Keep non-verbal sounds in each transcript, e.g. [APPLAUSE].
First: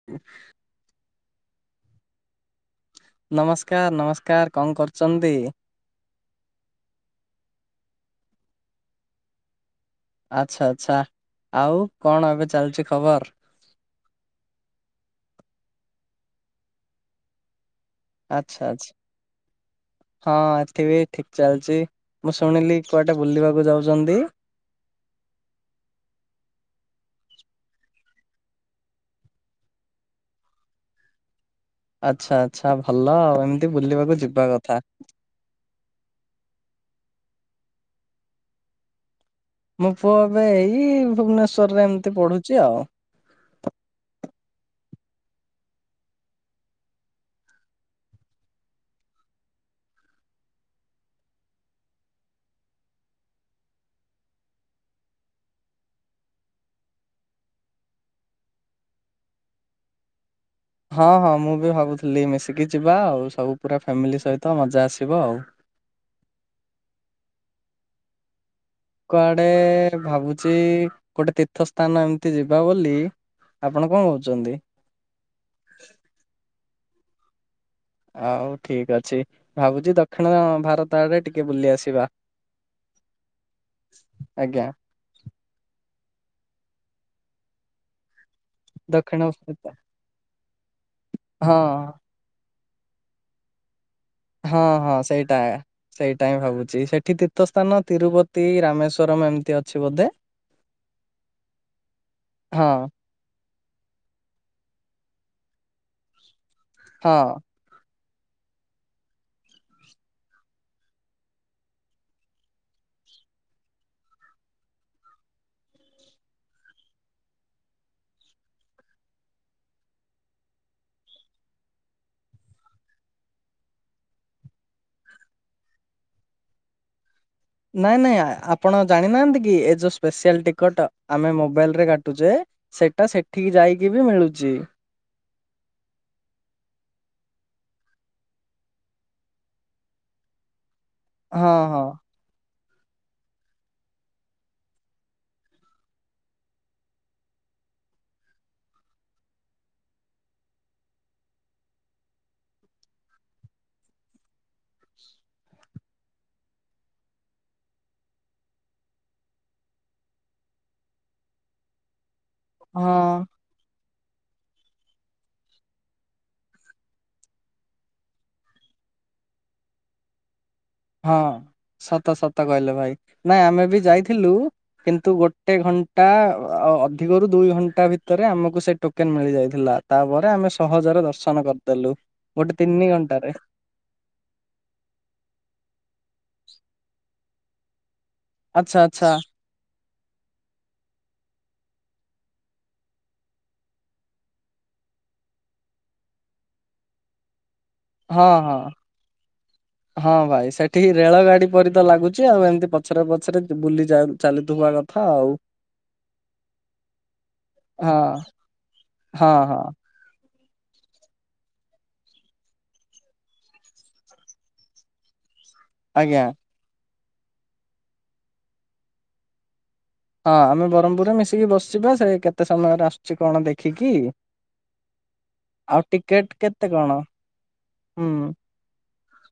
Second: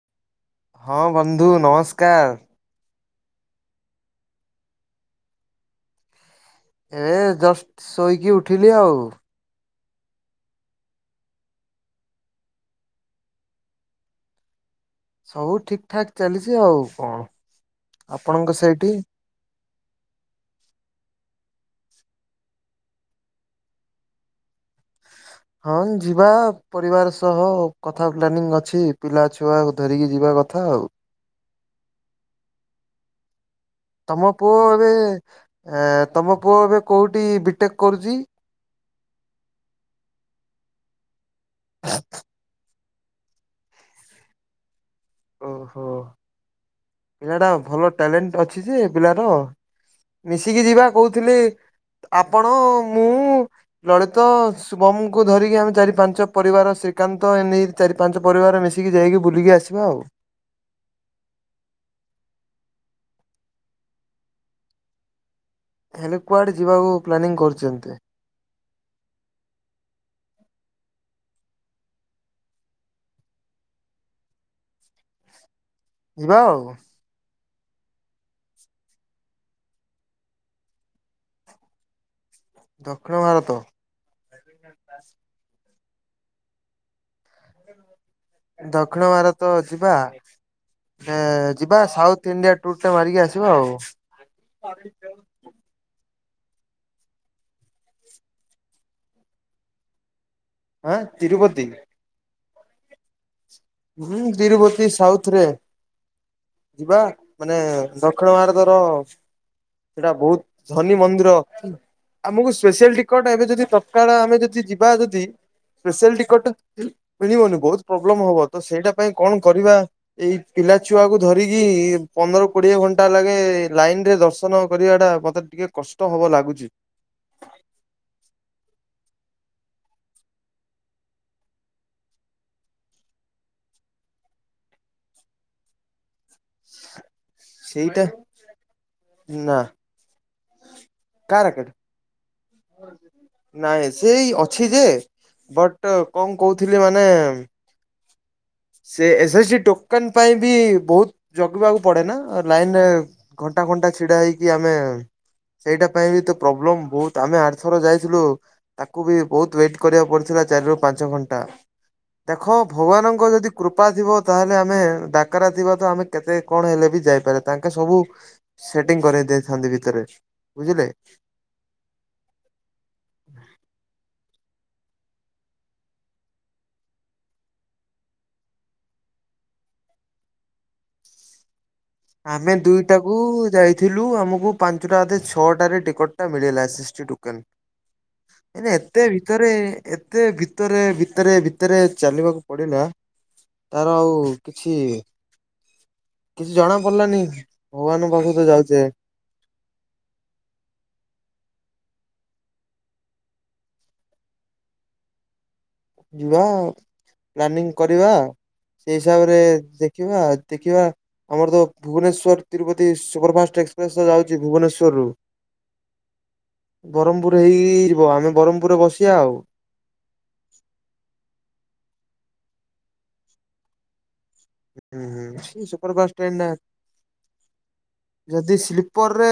[INAUDIBLE] ହଁ ବନ୍ଧୁ ନମସ୍କାର। ନମସ୍କାର ନମସ୍କାର। କଣ କରୁଛନ୍ତି? ଏ ଜଷ୍ଟ ଶୋଇକି ଉଠିଲି ଆଉ। ଆଚ୍ଛା ଆଚ୍ଛା, ଆଉ କଣ ଏବେ ଚାଲିଛି ଖବର? ସବୁ ଠିକ୍ ଠାକ୍ ଚାଲିଛି ଆଉ କଣ। ଆପଣଙ୍କ ଆଚ୍ଛା ଆଚ୍ଛା। ସେଇଠି? ହଁ [UNINTELLIGIBLE] ବିି ଠିକ ଚାଲିଛି। ମୁଁ ଶୁଣିଲି କୁଆଡେ ବୁଲିବାକୁ ଯାଉଛନ୍ତି? ହଁ ଯିବା ପରିବାର ସହ କଥା ପ୍ଲାନିଂ ଅଛି। ପିଲା ଛି ଛୁଆକୁ ଧରିକି ଯିବା କଥା ଆଉ। ଆଚ୍ଛା ଆଚ୍ଛା, ଭଲ ଆଉ ମ୍। ତମ ପୁଅ ଏବେ ଏ ତମ ପୁଅ ଏବେ କୋଉଠି ବିଟେକ୍ କରୁଛି। ମୋ ପୁଅ ଏବେ ଏଇ ଭୁବନେଶ୍ଵରରେ ଏମିତି ପଢୁଛି ଆଉ। ଓହୋ ପିଲାଟା ଭଲ ଟ୍ୟାଲେଣ୍ଟ ଅଛି ଯେ ପିଲାର। ମିଶିକି ଯିବା କହୁଥିଲି ଆପଣ ମୁଁ ଲଳିତ ଶୁଭମକୁ ଧରିକି ଆମେ ଚାରି ପାଞ୍ଚ ପରିବାର ଶ୍ରୀକାନ୍ତ ଏ ନେଇ ଚାରି ପାଞ୍ଚ ପରିବାର ମିଶିକି ଯାଇକି ବୁଲିକି ଆସିବା ଆଉ। ହଁ ହଁ ମୁଁ ବି ଭାବୁଥିଲି ମିଶିକି ଯିବା ଆଉ ସବୁ ପୁରା ଫ୍ୟାମିଲି ସହିତ ମଜା ଆସିବ ଆଉ। ହେଲେ କୁଆଡେ ଯିବାକୁ ପ୍ଲାନିଂ କରୁଛନ୍ତି? କୁଆଡେ ଭାବୁଛି ଗୋଟେ ତୀର୍ଥ ସ୍ଥାନ ଏମିତି ଯିବା ବୋଲି। ଆପଣ କଣ କହୁଛନ୍ତି? ଯିବା ଆଉ। ଆଉ ଠିକ ଅଛି ଭାବୁଛି ଦକ୍ଷିଣ ଭାରତ ଆଡେ ଟିକେ ବୁଲି ଆସିବା। ଦକ୍ଷିଣ ଭାରତ। ଆଜ୍ଞା। ଦକ୍ଷିଣ ଭାରତ ଯିବା ଯେ ହଁ ଯିବା ସାଉଥ୍ ଇଡିଆ ଟୁୁର୍ ଟା ମାରିକି ଆସିବା ଆଉ। ହଁ ହଁ ସେଇଟା। ସେଇଟା ହିଁ ଭାବୁଛି ସେଠି ତୀର୍ଥ ସ୍ଥାନ ତିରୁପତି ରାମେଶ୍ଵରମ ଏମିତି ଅଛି ବୋଧେ। ହଁ ତିରୁପତି। ହଁ। ହୁଁ ତିରୁପତି ସାଉଥରେ ଯିବା ହଁ ମାନେ ଦକ୍ଷିଣ ଭାରତର ସେଇଟା ବହୁତ ଧନୀ ମନ୍ଦିର। ଆମକୁ ସ୍ପେଶିଆଲ ଟିକଟ ଏବେ ଯଦି ତତ୍କାଳ ଆମେ ଯଦି ଯିବା ଯଦି ସ୍ପେଶିଆଲ ଟିକଟ ଉଁ ମିଳିବନି ବହୁତ ପ୍ରୋବ୍ଲେମ ହବ ତ ସେଇଟା ପାଇଁ କଣ କରିବା। ଏଇ ପିଲା ଛୁଆକୁୁ ଧରିକି ପନ୍ଦର କୋଡିଏ ଘଣ୍ଟା ଲାଗେ ଲାଇନରେ ଦର୍ଶନ କରିବା ଟା ମତେ ଟିକେ କଷ୍ଟ ହବ ଲାଗୁଚି। ନାଇଁ ନାଇଁ ଆପଣ ଜାଣିନାହାନ୍ତି କି ଏଇ ଯୋଉ ସ୍ପେଶିଆଲ୍ ଟିକଟ ଆମେ ମୋବାଇଲରେ କାଟୁଛେ ସେଟା ସେଠିକି ଯାଇକି ବି ମିଳୁଛି। ସେଇଟା ନା କାର କେ ହଁ ହଁ। [INAUDIBLE] ନାଇଁ ସେଇ ଅଛି ଯେ ବଟ୍ କଣ କହୁଥିଲି ମାନେ ସେ ଏଇ ସେଇ ସେଇ ଟୋକନ ପାଇଁ ବି ବହୁତ ଜଗିବାକୁ ପଡେନା ଲାଇନରେ ଘଣ୍ଟା ଘଣ୍ଟା ଛିଡା ହେଇକି ଆମେ ସେଇଟା ପାଇଁ ବି ତ ପ୍ରୋବ୍ଲେମ ବହୁତ ଆମେ ଆରଥର ଯାଇଥିଲୁ ତାକୁ ବି ବହୁତ ୱେଟ କରିବାକୁ ପଡିଥିଲା ଚାରିରୁ ପାଞ୍ଚ ଘଣ୍ଟା ଦେଖ ହଁ। ଭଗବାନଙ୍କ ଯଦି କୃପା ଥିବ ତାହେଲେ ଆମେ ଡାକରା ଥିବ ତ ଆମେ କେତେ କଣ ହେଲେବି ଯାଇପାରିବା ତାଙ୍କେ ସବୁ ସେଟିଂ କରେଇ ଦେଇଥାନ୍ତି ଭିତରେ ବୁଝିଲେ। ହଁ ସତ ସତ କହିଲେ ଭାଇ ନା ଆମେବି ଯାଇଥିଲୁ କିନ୍ତୁ ଗୋଟେ ଘଣ୍ଟା ଆ ଆ ଅଧିକରୁୁ ଦୁଇ ଘଣ୍ଟା ଭିତରେ ଆମକୁ ସେ ଟୋକେନ୍ ମିଳିଯାଇଥିଲା। ତାପରେ ଆମେ ସହଜରେ ଦର୍ଶନ କରିଦେଲୁ ଗୋଟେ ଆମେ ତିନି ଦୁଇଟାକୁ ଘଣ୍ଟାରେ ଯାଇ ଥିଲୁ ଆମକୁ ପାଞ୍ଚଟା ବୋଧେ ଛଅଟାରେ ଟିକଟ ଟା ମିଳିଲା ସିସ୍ ଟି ଟୋକେନ ଏରା ଆଚ୍ଛା ଏତେ ଆଚ୍ଛା ଭିତରେ ଏତେ ଭିତରେ ଭିତରେ ଭିତରେ ଚାଲିବାକୁ ପଡିଲା ତାର ଆଉ କିଛି କିଛି ଜଣା ପଡିଲାନି ଭଗବାନଙ୍କ ହଁ ପାଖକୁ ତ ହଁ ଯାଉଛେ ହଁ ଭାଇ ସେଠି ରେଳ ଗାଡି ପରିତ ଲାଗୁଛି ଆଉ ଏମିତି ପଛରେ ପଛରେ ବୁଲି ଯାଉ ଚାଲିଥିବାରେ ଆଉ ଯିବା ପ୍ଲାନିଂ ହଁ କରିବା ସେଇ ହଁ ହିସାବରେ ହଁ ଦେ ଖିବା ଏତିକିବା ଆମର ତ Bhubaneswar Tirupati super fast express ଯାଉଚି ଭୁବନେଶ୍ଵରରୁ ଆଜ୍ଞା ବରହମପୁର ଏଇ ଆମେ ବରହମପୁରରେ ବସିବା ଆଉ ହଁ ଆମେ ବରହମପୁରରେ ମିଶିକି ବସିବା ସେ କେତେ ସମୟରେ ଆସୁଛି କଣ ଦେଖିକି ହଁ ହୁଁ ଆଉ ସୁପର ଫାଷ୍ଟ ଟିକେଟ ଟ୍ରେନ ଡ଼ା କେତେ କଣ ହୁଁ। ଯଦି ସ୍ଲି ପରେରେ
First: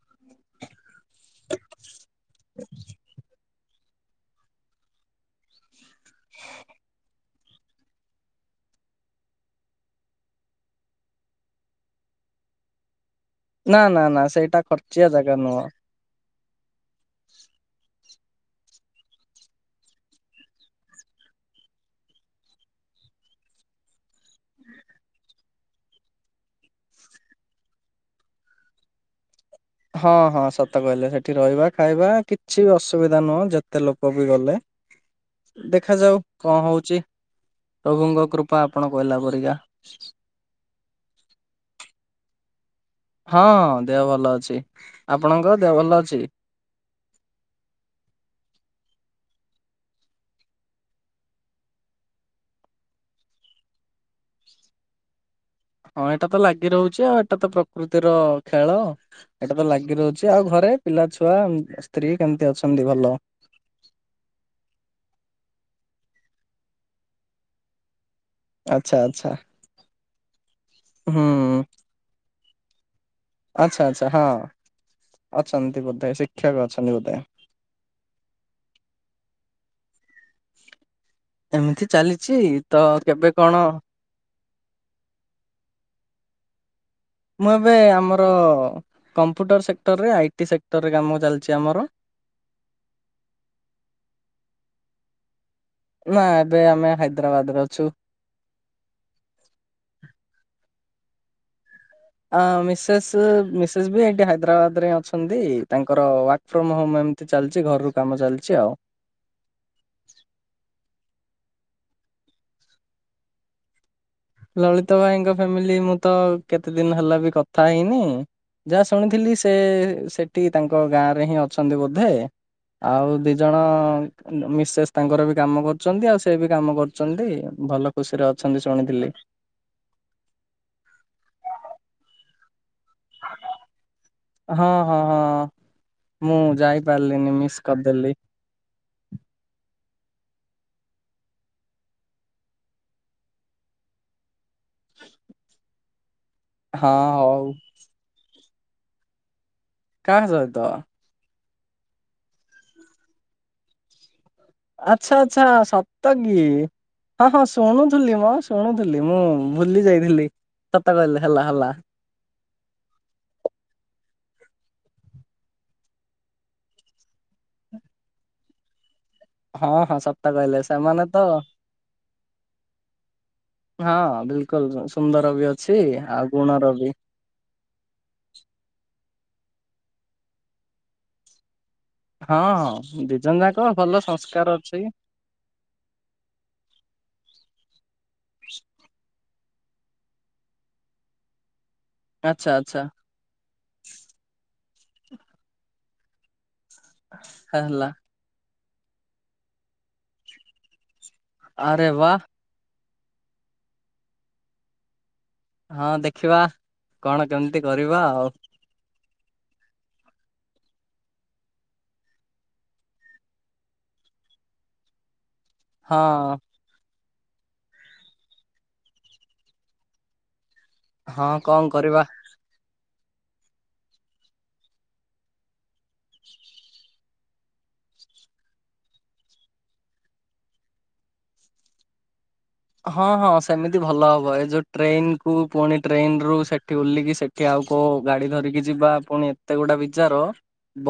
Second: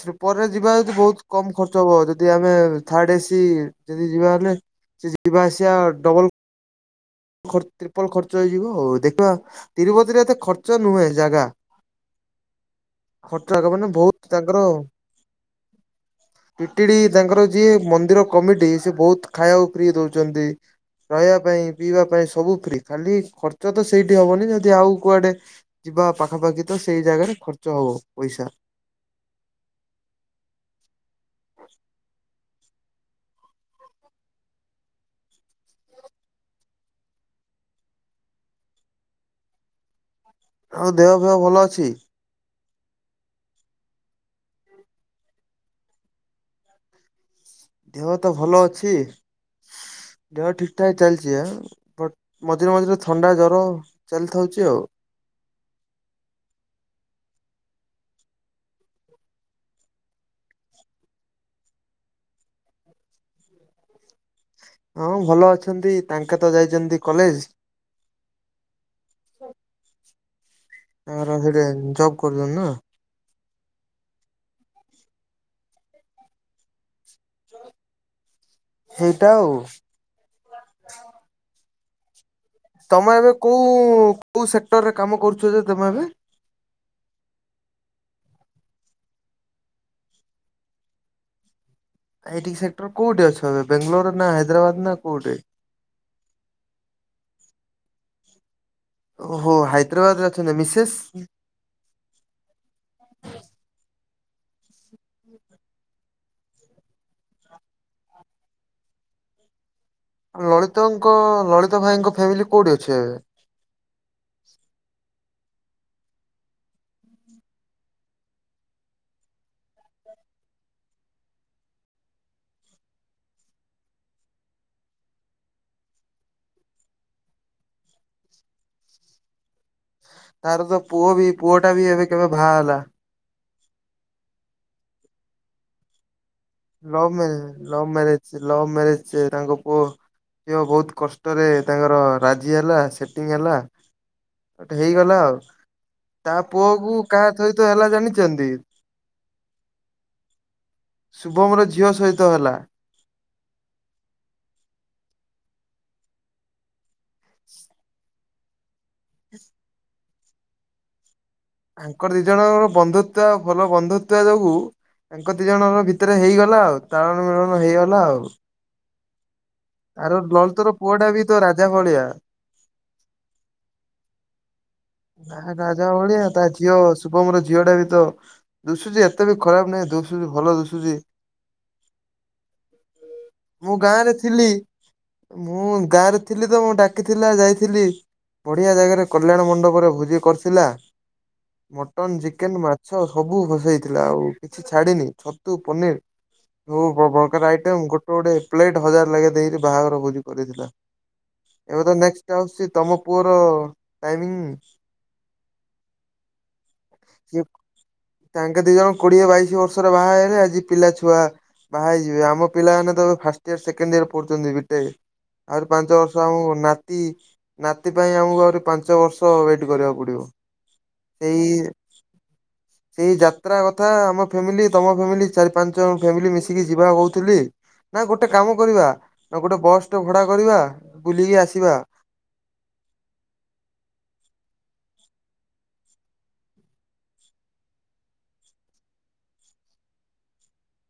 ସ୍ଲିପରେ ଯିବା ଯଦି ବହୁତ କମ ଖର୍ଚ୍ଚ ହବ ଯଦି ଆମେ ଥାର୍ଡ ଏସି ଯଦି ଯିବା ହେଲେ ସେ ଯିବା ଆସିବା ଡବଲ ଖର୍ଚ୍ଚ ଟ୍ରିପଲ ଖର୍ଚ୍ଚ ହେଇଯିବ ହଉ ଦେଖିବା ତିରୁପତିରେ ଏତେ ଖର୍ଚ୍ଚ ନୁହେଁ ଜାଗା ଖର୍ଚ୍ଚ ନା ମାନେ ନା ବହୁତ ନା ସେଇଟା ଖର୍ଚ୍ଚିଆ ଜାଗା ନୁହଁ ପିଟିଡି ତାଙ୍କର ଯିଏ ମନ୍ଦିର କମିଟି ସେବହୁତ ଖାଇବାକୁ ଫ୍ରି ଦଉଚନ୍ତି ଖାଇବା ପାଇଁ ପିଇବା ପାଇଁ ସବୁ ଫ୍ରି ଖାଲି ଖର୍ଚ୍ଚତ ସେଇଠି ହବନି ଯଦି ଆଉ କୁଆଡେ ଯିବା ପାଖାପାଖିତ ସେଇ ଜାଗାରେ ଖର୍ଚ୍ଚ ହବ ପଇସା ହଁ ହଁ ସତ କହିଲେ ସେଠି ରହିବା ଖାଇବା କିଛି ବି ଅସୁବିଧା ନୁହଁ ଯେତେ ଲୋକବି ଗଲେ ଦେଖାଯାଉ କଣ ହଉଚି ପ୍ରଭୁଙ୍କ କୃପା ଆପଣ କହିଲା ପରିକା ଆଉ ଦେହ ଫେହ ଭଲ ଅଛି। ହଁ ଦେହ ଭଲ ଅଛି ଆପଣଙ୍କ ଦେହ ଭଲ ଅଛି? ଦେହତ ଭଲ ଅଛି ଦେହ ଠିକ ଠାକ ଚାଲିଚି ଆ ବଟ ମଝିରେ ମଝିରେ ଥଣ୍ଡା ଜର ସେମିତିହଉଚି ଆଉ ହଁ ଏଇଟାତ ଲାଗି ରହୁଛି ଆଉ ଏଇଟା ତ ପ୍ରକୃତିର ଖେଳ ଏଟାତ ଲାଗିରହୁଚି ଆଉ ଘରେ ପିଲା ଛୁଆ ଉ ସ୍ତ୍ରୀ କେମିତି ଅଛନ୍ତି ଭଲ ହଁ ଭଲ ଅଛନ୍ତି ତାଙ୍କେତ ଯାଇଚନ୍ତି କଲେଜ ଆଛା ଆଛା ଆପଣ ସେଠି ଜବ କରୁଚନ୍ତି ନା ଆଛା ଆଛା ହଁ ଅଛନ୍ତି ବୋଧେ ଶିକ୍ଷକ ଅଛନ୍ତି ବୋଧେ ସେଇଟା ଆଉ ଏମିତି ଚାଲିଚି ତମେ ଏବେ କୋଉ କୋଉ ସେକ୍ଟରରେ କାମ କରୁଚଯେ ତମେ ଏବେ? ମୁଁ ଏବେ ଆମର କମ୍ପ୍ୟୁଟର ସେକ୍ଟରରେ ଆଇ ଟି ସେକ୍ଟରରେ କାମ ଚାଲିଚି ଆମର ଆଇଟି ସେକ୍ଟର କୋଉଠି ଅଛ ଏବେ ବେଙ୍ଗଲୋର ନା ହାଇଦ୍ରାବାଦ ନା କୋଉଠି? ନା ଏବେ ଆମେ ହାଇଦ୍ରାବାଦରେ ଅଛୁ। ଓହୋ ହାଇଦ୍ରାବାଦରେ ଅଛନ୍ତି ମିସେସ ଆ ମିସେସେ ମେସେସେ ବି ଏଠି ହାଇଦ୍ରାବାଦରେ ଅଛନ୍ତି ତାଙ୍କର ୱାଟ ଫ୍ରମ ହୋମ ଏମିତି ଚାଲିଚି ଘରରୁ କାମ ଚାଲିଚି ଆଉ ଲଳିତଙ୍କ ଲଳିତ ଭାଇଙ୍କ ଫ୍ୟାମିଲି କୋଉଠି ଅଛି ଆଜ୍ଞା ଲଳିତ ଭାଇଙ୍କ ଫ୍ୟାମିଲି ମୁଁ ତ କେତେ ଦିନି ହେଲା ବି କଥା ହେଇନି। ଯାହା ଶୁଣିଥିଲି ସେ ସେଠି ତାଙ୍କ ଗାଁ ରେ ହିଁ ଅଛନ୍ତି ବୋଧେ। ଆଉ ଦି ଜଣ ମିସେସ୍ ତାଙ୍କର ବି କାମ କରୁଛନ୍ତି ଆଉ ସେ ବି କାମ କରୁଛନ୍ତି ଭଲ ଖୁସିରେ ଅଛନ୍ତି ଶୁଣିଥିଲି। ତାର ତ ପୁଅ ବି ପୁଅ ଟା ବି ଏବେ କେବେ ଭାଆ ହେଲା। ହଁ, ହଁ, ହଁ ମୁଁ ଲଭ୍ ଯାଇପାରିଲିନି ମିସ୍ ମ୍ୟାରେଜ ଲଭ୍ କରିଦେଲି। ମ୍ୟାରେଜ ଲଭ୍ ମ୍ୟାରେଜ୍ ତାଙ୍କ ପୁଅ। ଝିଅ ବହୁତ କଷ୍ଟରେ ତାଙ୍କର ରାଜି ହେଲା ସେଟିଂ ହେଲା। ଗୋଟେ ହେଇଗଲା ଆଉ, ତା ପୁଅ ହଁ କୁ କାହା ହଉ ସହିତ ହେଲା ଜାଣିଚନ୍ତି? କା ସହିତ? ଶୁଭମର ଝିଅ ସହିତ ହେଲା। ଆଚ୍ଛା, ଆଚ୍ଛା ସତ କିି? ହଁ ହଁ ଶୁଣୁଥୁଲି ମୁଁ ଶୁଣୁଥିଲି ମୁଁ ଭୁଲି ଯାଇଥିଲି ସତ କହିଲେ ହେଲା ହେଲା। ତାଙ୍କର ଦି ଜଣଙ୍କର ବନ୍ଧୁତ୍ୱ ଭଲ ବନ୍ଧୁତ୍ୱ ଯୋଗୁ ତାଙ୍କ ଦି ଜଣଙ୍କ ଭିତରେ ହେଇଗଲା ଆଉ ତାଳନ ମିଳନ ହେଇଗଲା ଆଉ। ହଁ, ହଁ ଆର ସତ କହିଲେ, ଲଳିତର ପୁଅ ସେମାନେ ଟା ତ ବି ରାଜା ଭଳିଆ। ହଁ ବିଲକୁଲ ସୁନ୍ଦର ବି ଅଛି ଆଉ ଗୁଣ ର ବି। ଶୁଭମ ର ଝିଅଟା ବି ତ ଦୁଶୁଚି ଏତେ ବି ଖରାପ ନାହିଁ ଦୁଶୁଚୁ ଭଲ ଦୁଶୁଚି। ହଁ ହଁ ଦି ଜଣ ଯାକ ମୁଁ ଗାଁ ଭଲ ରେ ଥିଲି ସଂସ୍କାର ଅଛି। ମୁଁ ଗାଁରେ ଥିଲି ତ ମୁଁ ଡାକିଥିଲା ଯାଇଥିଲି, ବଢିଆ ଜାଗାରେ କଲ୍ୟାଣ ମଣ୍ଡପ ପରେ ଭୋଜି କରିଥିଲା ମଟନ୍, ଆଚ୍ଛା ଚିକେନ୍, ଆଚ୍ଛା ମାଛ ସବୁ ହ-ହେଇଥିଲା ଆଉ କିଛି ଛାଡିିନି ଛତୁ ପନିର୍ ପୁ- ପ - ପ -ପ୍ରକାର ଆଇଟମ ହେଲା। ଗୋ ଟ ଗୋଟେ ପ୍ଲେଟ୍ ହଜାର ଲାଗେ ଦେଇକିରି ବାହାଘର ଭୋଜି କରିଥିଲା। ଏବେ ଆରେ ତ ବା ନେକ୍ସଟ୍ ଆସୁଛି ତୋମ ପୁଅର ଟାଇମିଂ। ହଁ ଦେଖିବା କଣ ସିଏ କେମିତି କରିବା ଆଉ। ତାଙ୍କେ ଦି ଜଣ କୋଡିଏ ବାଇଶି ବର୍ଷରେ ବାହା ହେଲେ ଆଜି ପିଲା ଛୁଆ ବାହା ହେଇଯିବେ ଆମ ପିଲାମାନେ ତ ଫାଷ୍ଟ ଇୟର୍ ସେକେଣ୍ଡ୍ ଇୟର୍ ପଢୁଛନ୍ତି ବି ଟେକ୍। ଆଉରି ପାଞ୍ଚ ହଁ ବର୍ଷ ଆମକୁ ନା ତି ନାତି ପାଇଁ ଆମକୁ ଆଉରି ପାଞ୍ଚ ବର୍ଷ ୱେଟ୍ କରିବାକୁ ପଡିବ। ହଁ ସେଇ କଣ କରିବା। ସେଇ ଯାତ୍ରା କଥା ଆମ ଫ୍ୟାମିଲି ତୋମ ଫ୍ୟାମିଲି ଚାରି ପାଞ୍ଚ ଜଣ ଫ୍ୟାମିଲି ମିଶିକି ଯିବା କହୁଥିଲି। ନା ଗୋଟେ କାମ କରିବା ନା ଗୋଟେ ବସ୍ ଟେ ଭଡା କରିବା ବୁଲିକି ଆସିବା। ହଁ, ହଁ ସେମିତି ଭଲ ହବ ଏ ଯୋଉ ଟ୍ରେନ୍ କୁ ପୁଣି ଟ୍ରେନ୍ ରୁ ସେଠି ଉଲିକି ସେ ଠି ଆଉ କୋଉ ଗାଡି ଧରିକି ଯିବା ପୁଣି ଏତେ ଗୋଟା ବିଜାର।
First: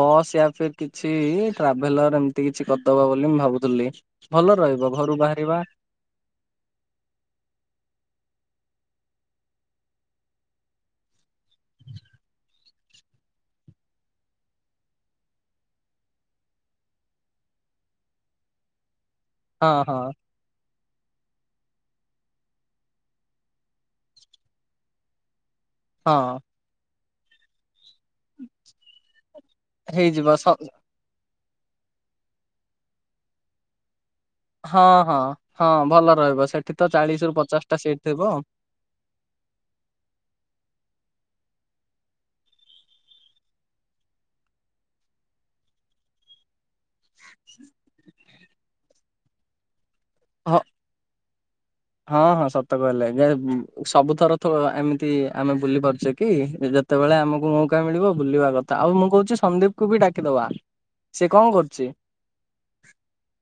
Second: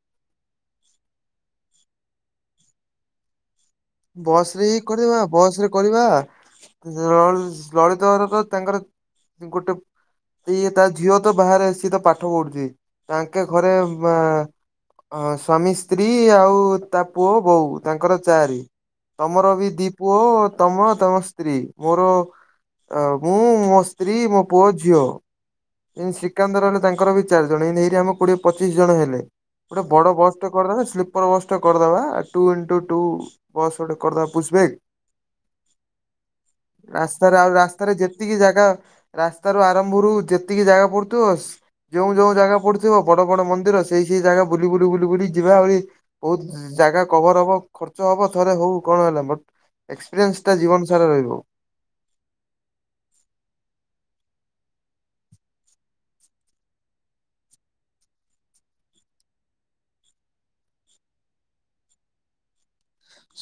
ବସ୍ ୟା ଫେର୍ କିଛି ଟ୍ରାଭେଲର୍ ଏମିତି କିଛି କରିଦବା ବୋଲି ମୁଁ ଭାବୁଥୁଲି। ବସ୍ ରେ ଇ କରିବା ବସ୍ ରେ କରି ବା ଲଳ- ଲଳିତ ଘର ତ ତାଙ୍କର ତ ଗୋଟେ ଇଏ ତା ଝିଅ ତ ବାହାରେ ସିଏ ତ ପାଠ ପଢୁଛି, ତାଙ୍କେ ଘରେ ବା ହଁ ସ୍ୱାମୀ ସ୍ତ୍ରୀ ଆଉ ତା ପୁଅ ବୋଉ ତାଙ୍କର ଚାରି। ତୋମର ବି ହଁ ଦି ହଁ ପୁଅ ତୋମ ତୋମ ସ୍ତ୍ରୀ, ମୋର ଅ, ମୁଁ ମୋ ସ୍ତ୍ରୀ, ମୋ ପୁଅ, ଝିଅ। ଏଇ ହଁ ଶ୍ରୀକାନ୍ତ ରହିଲେ ତାଙ୍କର ବି ଚାରି ଜଣ, ଏମତି ଏଇଠି ଆମ କୋଡିଏ ପଚିଶ ଜଣ ହେଲେ, ଗୋଟେ ବଡ ହେଇଯିବ ବସ୍ ସ ଟେ କରିଦେନେ ସ୍ଲିପ୍ ପର ବସ୍ କରିଦବା ଟୁ ଇନଟୁ ଟୁ ବସ୍ ଗୋଟେ କରିଦବା ପୁସ୍ ବେ, ହଁ ହଁ ହଁ ଭଲ ରହିବ ସେଠି ତ ଚାଳିଶ ରୁ ରାସ୍ତାରେ ଆଉ ପଚାଶ ଟା ରାସ୍ତାରେ ସିଟ୍ ଥିବ। ଯେତିକି ଜାଗା ରାସ୍ତା ରୁ ଆରମ୍ଭରୁୁ ଯେତିକି ଜାଗା ପଡୁଥିବ ଯୋଉଁ ଯୋଉଁ ଜାଗା ପଡୁଥିବ ବଡ ବଡ ମନ୍ଦିର ସେଇ ସେଇ ଜାଗା ବୁଲି ବୁଲି ବୁଲି ବୁଲି ଯିବା ଆହୁରି ବହୁତ ଜ-ଜାଗା କଭର୍ ହବ ଖର୍ଚ୍ଚ ହବ ଥରେ ହଉ କଣ ହେଲା ମୋ ଏକ୍ସପିରିଏନ୍ସ ଟା ହଁ ଜୀବନ ସାରା ରହିବ। ହଁ ହଁ ସତ କହିଲେ ଯେ ହୁଁ ସବୁଥର ଥ ଏମିତି ଆମେ ବୁଲି ପାରୁଛେ କି [UNINTELLIGIBLE] ତେବେଳେ ଆମକୁ ମୌକା ମିଳିବ ବୁଲିବା କଥା। ଆଉ ମୁଁ କହୁଛି ସନ୍ଦୀପ୍କୁୁବି ଡାକିଦବା? ସେ କଣ କରୁଛି?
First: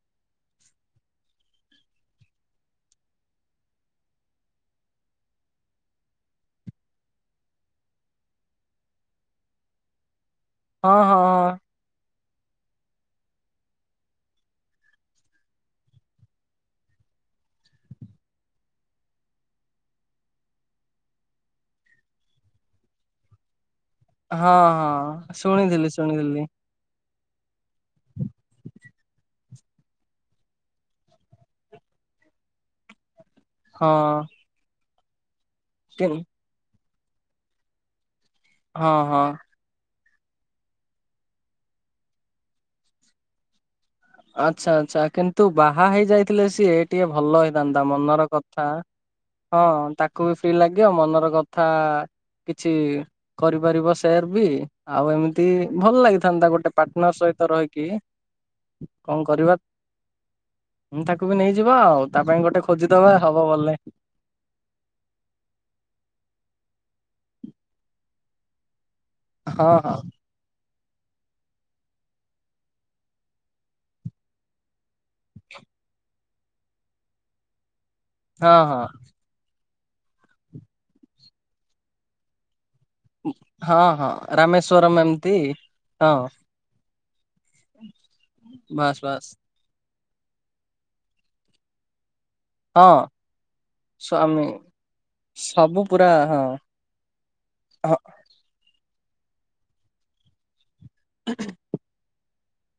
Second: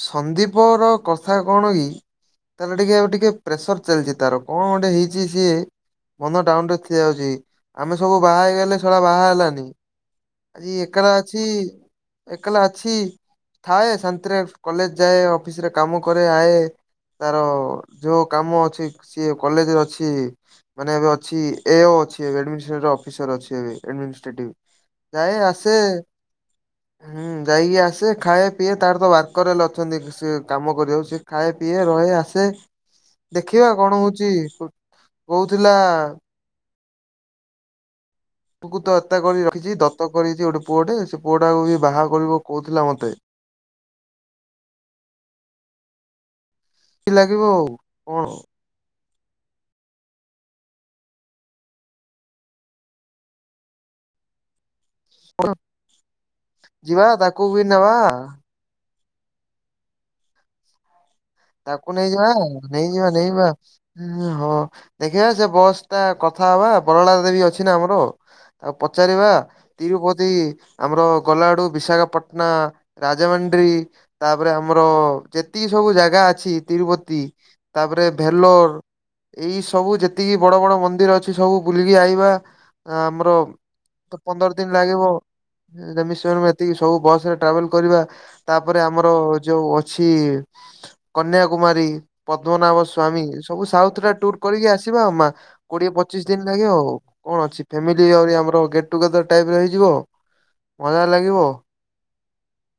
ସନ୍ଦୀପର କଥା କଣ କି? ତାହେଲେ ଟିକେ ଆଉ ଟିକେ ପ୍ରେସର୍ ଚାଲିଛି ତାର କଣ ଅଁଟେ ହେଇଛି ସିଏ। ମନ ଡାଉନ୍ ରେ ଥିଆ ହୋଉଛି ଆମେ ସବୁ ବାହା ହେଇଗଲେ ଶଳା ବାହା ହେଲାନି ଆଜି ହଁ ଏକଲା ହଁ ଅଛି ଏକଲା ଅଛି ଥାଏ ଶାନ୍ତିରେ କଲେଜ୍ ଯାଏ ଅଫିସିରେ କାମ କରେ ଆଏ। ତାର ଯୋଉ କାମ ଅଛି ସିଏ କଲେଜରେ ଅଛି। ମାନେ ଏବେ ଅଛି ଏ ଓ ଅଛି ଏବେ ଏଡ଼୍ମିଷୋର ଅଫିସର ଅଛି ଏବେ ହଁ ଏମିନ୍ଷ୍ଟେକ୍ ହଁ ହଁ ଶୁଣିଥିଲି ଶୁଣିଥିଲି। ହୁଁ ଯାଇ ଇଏ ଆସେ ଖାଏ ପିଏ ତାର ତ ୱାର୍କର ହେଲେ ଅଛନ୍ତି ସେ କାମ କରିବାକୁ ସି ଖାଏ ପିଏ ରହେ ଆସେ [INAUDIBLE] ଦେଖିବା ହଁ କଣ ହଉଛି କହୁଥିଲା କି ପୁଗୁ ହଁ ତ ଏତେ ହଁ। କରି ରଖିଛି ଦତ୍ତ କରିଛି ଗୋଟେ ପୁଅଟେ ସେ ପୁଅଟାକୁ ବି ବାହା କରିବ କହୁଥିଲା ମତେ? ଆଚ୍ଛା ଆଚ୍ଛା କିନ୍ତୁ ବାହା ହେଇ ଯାଇଥିଲେ ସିଏ ଟିଏ ଲାଗିବ ଭଲ ଆଉ ହେଇଥାନ୍ତା। ମନର କଣ କଥା ହଁ ତାକୁ ବି ଫ୍ରି ଲାଗିବ ମନର କଥା କିଛି କରିପାରିବ ସେୟାର ବି। ଆଉ ଏମିତି ଭଲ ଲାଗିଥାନ୍ତା ଗୋଟେ ଯିବା ପାଟ୍ନର ତାକୁ ବି ରହିକି ନେବା କଣ କରିବା? ମୁଁ ତାକୁ ବି ନେଇଯିବା ତାକୁ ଆଉ ତା ପାଇଁ ଗୋଟେ ଖୋଜିଦବା ହବ ବଲେ। ଉୁଁ ହଁ ଦେଖିବା ସେ ବସ୍ ଟା କଥା ହବା ବରଳା ଦେବୀ ଅଛି ନା ଆମର। ତାକୁ ପଚାରିବା ହଁ ହଁ ତିରୁପତି ଆମର ଗଲାଆଡ଼ୁ ବିଶାଖାପଟ୍ନା ରାଜମଣ୍ଡି ତା ପରେ ଆମର ଯେତିକି ସବୁ ଜାଗା ଅଛି ତିରୁପତି ତା ପରେ ହଁ ଭେଲୋର୍। ହଁ ଏଇ ସବୁ ଯେତିକି ବଡ଼ ବଡ଼ ମନ୍ଦିର ଅଛି ସବୁ ବୁଲିକି ଆଇବା। ଆଁ ଆମର ହଁ ହଁ ତ ପନ୍ଦର ଦିନ୍ ରାମେଶ୍ଵରମ ଲାଗିବ ଏମିତି ରେ ହଁ ମିଶଣ ଏତିକି ସବୁ ବସ ରେ ଟ୍ରାଭେଲ୍ କରିବା ତା ପରେ ବାସ୍ ଆମର ବାସ୍ ଯୋଉ ଅଛି କନ୍ୟାକୁମାରୀ ପଦ୍ମନାଭ ହଁ। ସ୍ଵାମୀ ସବୁ ସାଉଥ୍ ରା ଟୁର ସ୍ଵାମୀ କରିକି ଆସିବା ଅମ୍ ମା ସବୁ କୋଡ଼ିଏ ପୁରା ପଚିଶ ହଁ ଦିନ ଲାଗେ ଆଉ କଣ ଅଛି? ହଁ ଫାମିଲି ଆଉରି ଆମର ଗେଟ୍ ଟୁଗେଦର ଟାଇପ୍ର ହେଇଯିବ ମଜା ଲାଗିବ?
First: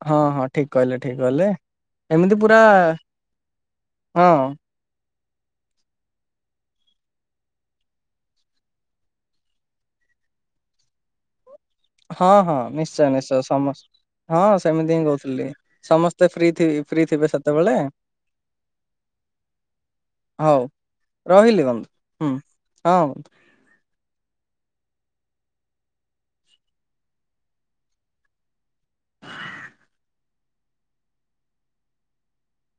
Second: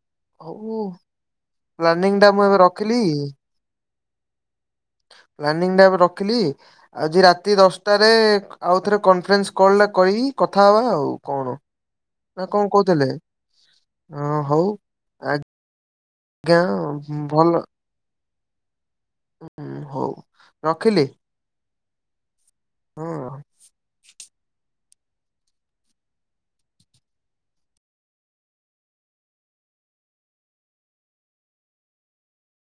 ହଁ ହଁ ଠିକ ହଉ କହିଲେ ଠିକ କହିଲେ ପ୍ଲାନିଂ ଟା ଏମିତି ମୁଁ ଏବେ ପୁରା ରଖିଲି ହଁ। ପ୍ଲାନିଂଣ୍ଡା ଏବେ ରଖିଲି। ଆଜି ରାତି ଦଶଟାରେ ଖା ଆଉ ଥରେ କନ୍ଫରେନ୍ସ କଲା କହିି କଥା ହବା। ଆଉ କଣ? ହଁ ନା ହଁ କଣ କହୁଥିଲେ ନିଶ୍ଚୟ ନିଶ୍ଚୟ ସମସ୍। ଅ ହଁ ହଉ ସେମିତି ହିଁ କହୁଥିଲି ସମସ୍ତେ ଫ୍ରି ଆଜ୍ଞା ଥିବି ଫ୍ରି ଥିବେ ଭଲ ସେତେବେଳେ [INAUDIBLE] ହୁଁ ହଉ ହଉ ରଖିଲି? ରହିଲି ଗମ୍ ହୁଁ ହୁଁ। ହଁହଁ।